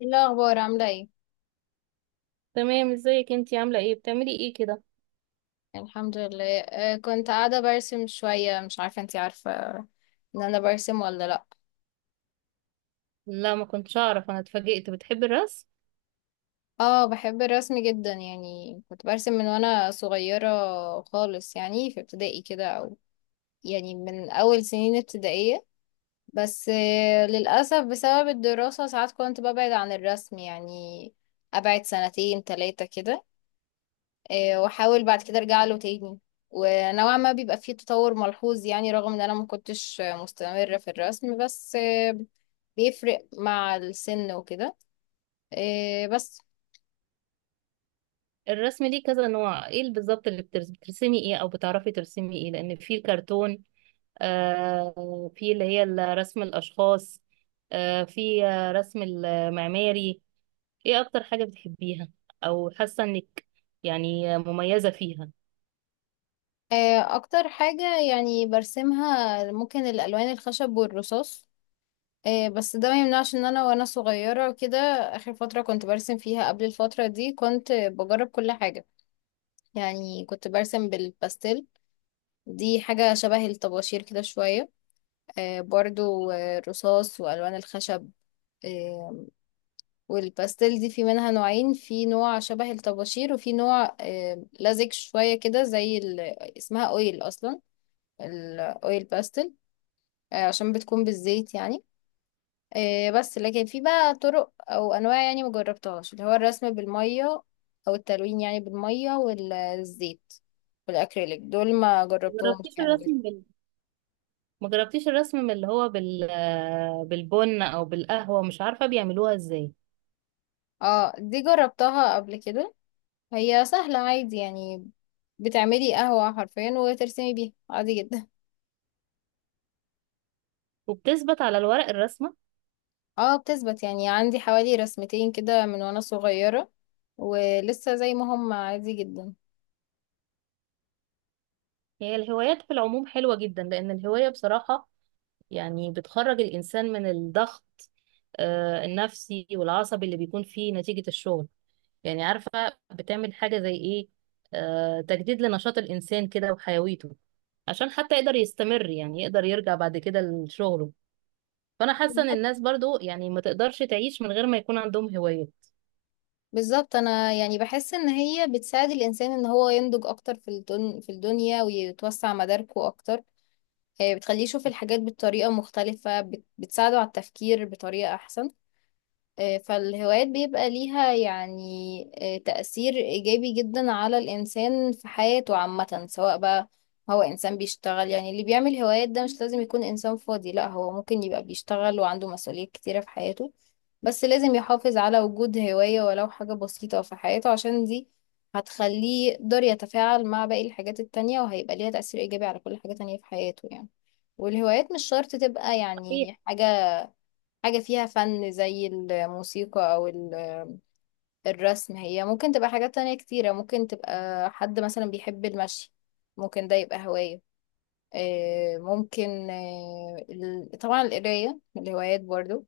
إيه الأخبار عاملة ايه؟ تمام، ازيك؟ انتي عاملة ايه بتعملي ايه كده؟ الحمد لله، كنت قاعدة برسم شوية. مش عارفة انتي عارفة ان انا برسم ولا لأ. لا، ما كنتش اعرف، انا اتفاجئت بتحبي الرسم. اه، بحب الرسم جدا، يعني كنت برسم من وانا صغيرة خالص، يعني في ابتدائي كده، او يعني من اول سنين ابتدائية. بس للأسف بسبب الدراسة ساعات كنت ببعد عن الرسم، يعني ابعد سنتين تلاتة كده. واحاول بعد كده ارجع له تاني، ونوعا ما بيبقى فيه تطور ملحوظ، يعني رغم ان انا ما كنتش مستمرة في الرسم، بس بيفرق مع السن وكده. آه، بس الرسم ليه كذا نوع، ايه اللي بالظبط اللي بترسمي ايه او بتعرفي ترسمي ايه؟ لان في الكرتون، في اللي هي رسم الاشخاص، في رسم المعماري. ايه اكتر حاجة بتحبيها او حاسة انك يعني مميزة فيها؟ آه، اكتر حاجة يعني برسمها ممكن الالوان الخشب والرصاص. بس ده ما يمنعش ان انا وانا صغيرة وكده اخر فترة كنت برسم فيها قبل الفترة دي كنت بجرب كل حاجة. يعني كنت برسم بالباستيل، دي حاجة شبه الطباشير كده شوية. برضو الرصاص وألوان الخشب. آه، والباستيل دي في منها نوعين، في نوع شبه الطباشير وفي نوع لزج شوية كده زي ال... اسمها أويل أصلا، الأويل باستيل، عشان بتكون بالزيت يعني. بس لكن في بقى طرق أو أنواع يعني مجربتهاش، اللي هو الرسم بالمية، أو التلوين يعني بالمية والزيت والأكريليك، دول ما جربتهمش مجربتيش يعني لسه. الرسم بال ما جربتيش الرسم من اللي هو بالبن او بالقهوة، مش عارفة بيعملوها ازاي؟ اه، دي جربتها قبل كده، هي سهلة عادي يعني. بتعملي قهوة حرفيا وترسمي بيها عادي جدا. وبتثبت على الورق الرسمة؟ اه بتثبت، يعني عندي حوالي رسمتين كده من وانا صغيرة ولسه زي ما هم عادي جدا. هي الهوايات في العموم حلوة جدا، لأن الهواية بصراحة يعني بتخرج الإنسان من الضغط النفسي والعصبي اللي بيكون فيه نتيجة الشغل. يعني عارفة بتعمل حاجة زي إيه؟ تجديد لنشاط الإنسان كده وحيويته، عشان حتى يقدر يستمر، يعني يقدر يرجع بعد كده لشغله. فأنا حاسة إن الناس بالظبط. برضو يعني ما تقدرش تعيش من غير ما يكون عندهم هوايات. بالظبط، انا يعني بحس ان هي بتساعد الانسان ان هو ينضج اكتر في الدنيا ويتوسع مداركه اكتر. بتخليه يشوف الحاجات بطريقة مختلفة، بتساعده على التفكير بطريقة احسن. فالهوايات بيبقى ليها يعني تأثير إيجابي جدا على الإنسان في حياته عامة. سواء بقى هو إنسان بيشتغل، يعني اللي بيعمل هوايات ده مش لازم يكون إنسان فاضي، لا، هو ممكن يبقى بيشتغل وعنده مسؤوليات كتيرة في حياته، بس لازم يحافظ على وجود هواية ولو حاجة بسيطة في حياته، عشان دي هتخليه يقدر يتفاعل مع باقي الحاجات التانية وهيبقى ليها تأثير إيجابي على كل حاجة تانية في حياته يعني. والهوايات مش شرط تبقى صحيح. يعني حاجة فيها فن زي الموسيقى أو الرسم، هي ممكن تبقى حاجات تانية كتيرة، ممكن تبقى حد مثلا بيحب المشي ممكن ده يبقى هواية. طبعا القراية من الهوايات برضو.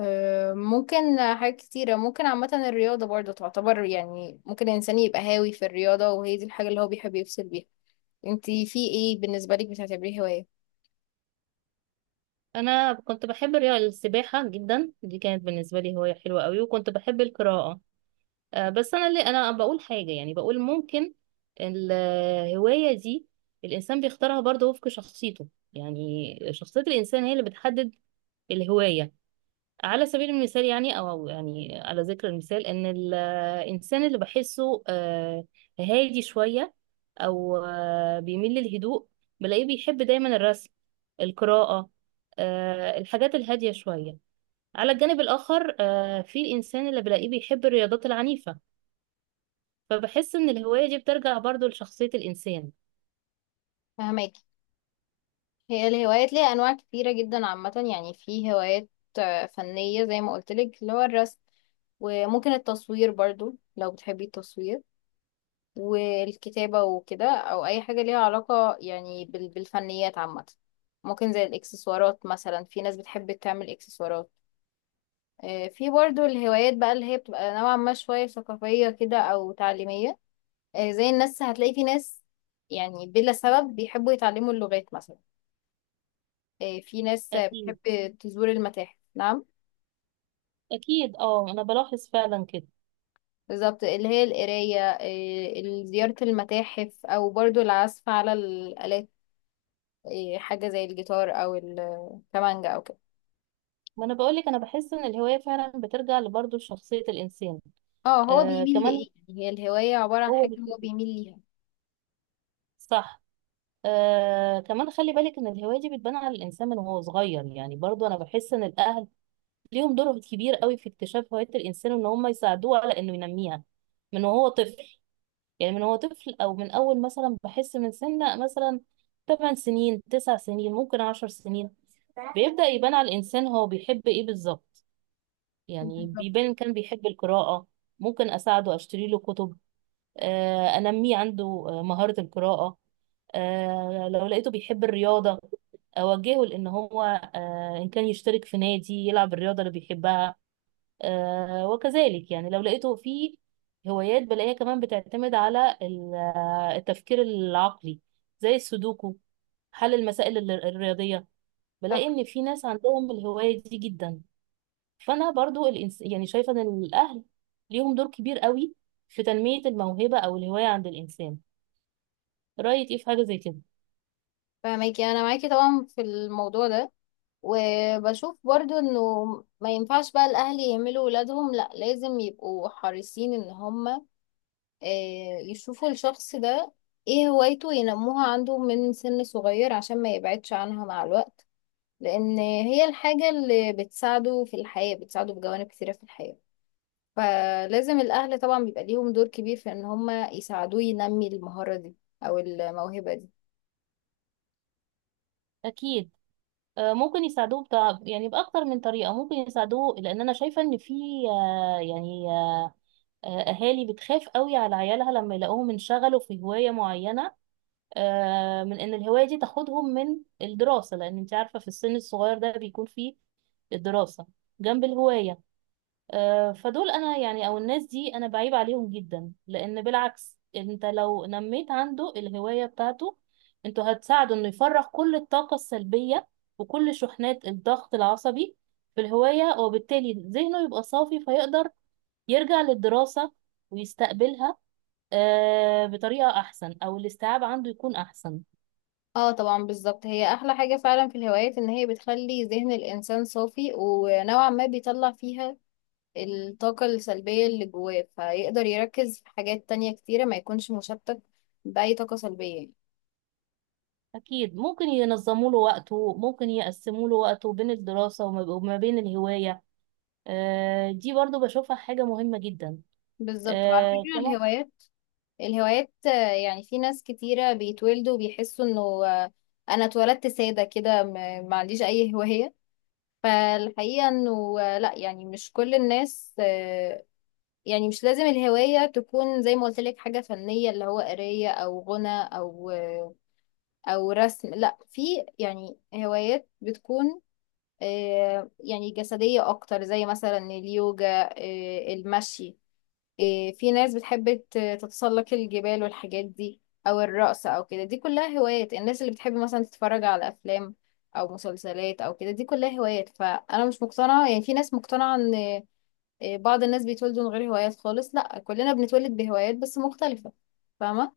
آه، ممكن حاجات كتيرة ممكن. عامة الرياضة برضو تعتبر، يعني ممكن الإنسان يبقى هاوي في الرياضة وهي دي الحاجة اللي هو بيحب يفصل بيها. انتي في ايه بالنسبة لك بتعتبريه هواية؟ أنا كنت بحب السباحة جدا، دي كانت بالنسبة لي هواية حلوة قوي، وكنت بحب القراءة. بس انا بقول حاجه، يعني بقول ممكن الهوايه دي الانسان بيختارها برضه وفق شخصيته. يعني شخصيه الانسان هي اللي بتحدد الهوايه. على سبيل المثال يعني، او يعني على ذكر المثال، ان الانسان اللي بحسه هادي شويه، او بيميل للهدوء، بلاقيه بيحب دايما الرسم، القراءه، الحاجات الهاديه شويه. على الجانب الاخر، في الانسان اللي بلاقيه بيحب الرياضات العنيفه. فبحس ان الهواية دي بترجع برضو لشخصية الانسان. فهماكي. هي الهوايات ليها انواع كتيره جدا عامه، يعني في هوايات فنيه زي ما قلت لك، اللي هو الرسم، وممكن التصوير برضو لو بتحبي التصوير، والكتابه وكده، او اي حاجه ليها علاقه يعني بالفنيات عامه. ممكن زي الاكسسوارات، مثلا في ناس بتحب تعمل اكسسوارات. في برضو الهوايات بقى اللي هي بتبقى نوعا ما شويه ثقافيه كده او تعليميه. زي الناس هتلاقي في ناس يعني بلا سبب بيحبوا يتعلموا اللغات مثلا. في ناس اكيد، بتحب تزور المتاحف. نعم، اكيد، اه انا بلاحظ فعلا كده. بالظبط، اللي هي القراية، زيارة المتاحف، أو برضو العزف على الآلات، حاجة زي الجيتار أو الكمانجا أو كده. ما انا بقولك انا بحس ان الهوايه فعلا بترجع برضه لشخصيه الانسان. اه، هو بيميل لإيه، كمان يعني هي الهواية عبارة عن هو حاجة هو بيكون- بيميل ليها. صح. كمان خلي بالك ان الهوايه دي بتبان على الانسان من وهو صغير، يعني برضه انا بحس ان الاهل ليهم دور كبير قوي في اكتشاف هوايه الانسان، وان هم يساعدوه على انه ينميها من وهو طفل. يعني من هو طفل، او من اول مثلا بحس من سنة مثلا 8 سنين، 9 سنين، ممكن 10 سنين، بيبدأ يبان على الانسان هو بيحب ايه بالظبط. يعني بيبان بالظبط. إن كان بيحب القراءة، ممكن اساعده اشتري له كتب، انميه عنده مهارة القراءة. لو لقيته بيحب الرياضة، اوجهه لان هو آه، ان كان يشترك في نادي يلعب الرياضه اللي بيحبها. وكذلك يعني، لو لقيته في هوايات بلاقيها كمان بتعتمد على التفكير العقلي، زي السودوكو، حل المسائل الرياضية. بلاقي صح. ان في ناس عندهم الهواية دي جدا. فانا برضو يعني شايفة ان الاهل ليهم دور كبير قوي في تنمية الموهبة او الهواية عند الانسان. رأيك ايه في حاجة زي كده؟ فاهماكي، أنا معاكي طبعا في الموضوع ده. وبشوف برضو انه ما ينفعش بقى الاهل يهملوا ولادهم، لا لازم يبقوا حريصين ان هم يشوفوا الشخص ده ايه هوايته، ينموها عنده من سن صغير عشان ما يبعدش عنها مع الوقت. لان هي الحاجة اللي بتساعده في الحياة، بتساعده في جوانب كثيرة في الحياة. فلازم الاهل طبعا بيبقى ليهم دور كبير في ان هما يساعدوه ينمي المهارة دي او الموهبة دي. اكيد. ممكن يساعدوه بتاع، يعني بأكتر من طريقة ممكن يساعدوه، لأن أنا شايفة إن في يعني أهالي بتخاف قوي على عيالها لما يلاقوهم انشغلوا في هواية معينة، من إن الهواية دي تاخدهم من الدراسة، لأن أنت عارفة في السن الصغير ده بيكون فيه الدراسة جنب الهواية. فدول أنا يعني، أو الناس دي أنا بعيب عليهم جدا، لأن بالعكس أنت لو نميت عنده الهواية بتاعته، أنتوا هتساعده إنه يفرغ كل الطاقة السلبية وكل شحنات الضغط العصبي في الهواية، وبالتالي ذهنه يبقى صافي فيقدر يرجع للدراسة ويستقبلها بطريقة أحسن، أو الاستيعاب عنده يكون أحسن. اه طبعا، بالظبط. هي احلى حاجة فعلا في الهوايات ان هي بتخلي ذهن الانسان صافي، ونوعا ما بيطلع فيها الطاقة السلبية اللي جواه، فيقدر يركز في حاجات تانية كتيرة ما يكونش مشتت بأي طاقة سلبية يعني. أكيد، ممكن ينظموا له وقته، ممكن يقسموا له وقته بين الدراسة وما بين الهواية. دي برضو بشوفها حاجة مهمة جدا. بالظبط. وعلى آه، فكرة تمام. الهوايات، الهوايات آه، يعني في ناس كتيرة بيتولدوا بيحسوا انه انا اتولدت سادة كده، ما عنديش اي هواية. فالحقيقة انه لا، يعني مش كل الناس يعني مش لازم الهواية تكون زي ما قلت لك حاجة فنية، اللي هو قراية او غنى او رسم، لا، في يعني هوايات بتكون يعني جسدية أكتر زي مثلا اليوجا، المشي، في ناس بتحب تتسلق الجبال والحاجات دي، أو الرقص أو كده، دي كلها هوايات. الناس اللي بتحب مثلا تتفرج على أفلام أو مسلسلات أو كده دي كلها هوايات. فأنا مش مقتنعة، يعني في ناس مقتنعة إن بعض الناس بيتولدوا من غير هوايات خالص، لأ كلنا بنتولد بهوايات بس مختلفة. فاهمة؟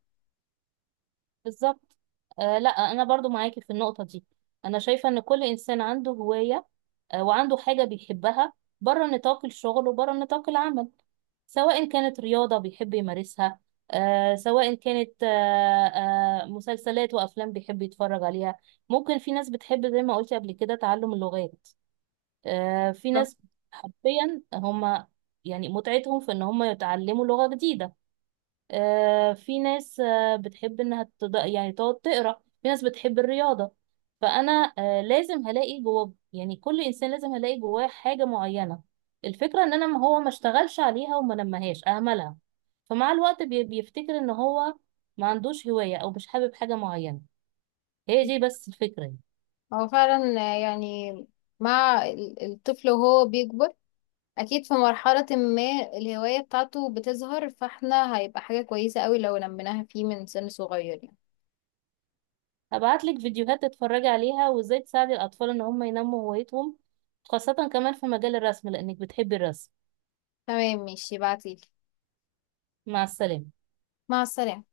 بالظبط. لا، أنا برضو معاكي في النقطة دي. أنا شايفة إن كل إنسان عنده هواية، وعنده حاجة بيحبها، بره نطاق الشغل وبره نطاق العمل، سواء كانت رياضة بيحب يمارسها، سواء كانت مسلسلات وأفلام بيحب يتفرج عليها، ممكن في ناس بتحب زي ما قلت قبل كده تعلم اللغات. في بالظبط. ناس حرفيا هما يعني متعتهم في ان هما يتعلموا لغة جديدة. في ناس بتحب انها يعني تقعد تقرا، في ناس بتحب الرياضة. فانا لازم هلاقي جوه، يعني كل انسان لازم هلاقي جواه حاجة معينة. الفكرة ان انا ما هو ما اشتغلش عليها وما نمهاش اهملها، فمع الوقت بيفتكر ان هو ما عندوش هواية او مش حابب حاجة معينة. هي دي بس الفكرة يعني. هو فعلا يعني مع الطفل وهو بيكبر اكيد في مرحلة ما الهواية بتاعته بتظهر، فاحنا هيبقى حاجة كويسة قوي لو نميناها فيه من سن صغير يعني. هبعتلك فيديوهات تتفرجي عليها وازاي تساعدي الاطفال ان هم ينموا هوايتهم، خاصة كمان في مجال الرسم لانك بتحبي الرسم. تمام ماشي، بعتيلي. مع السلامة. مع السلامة.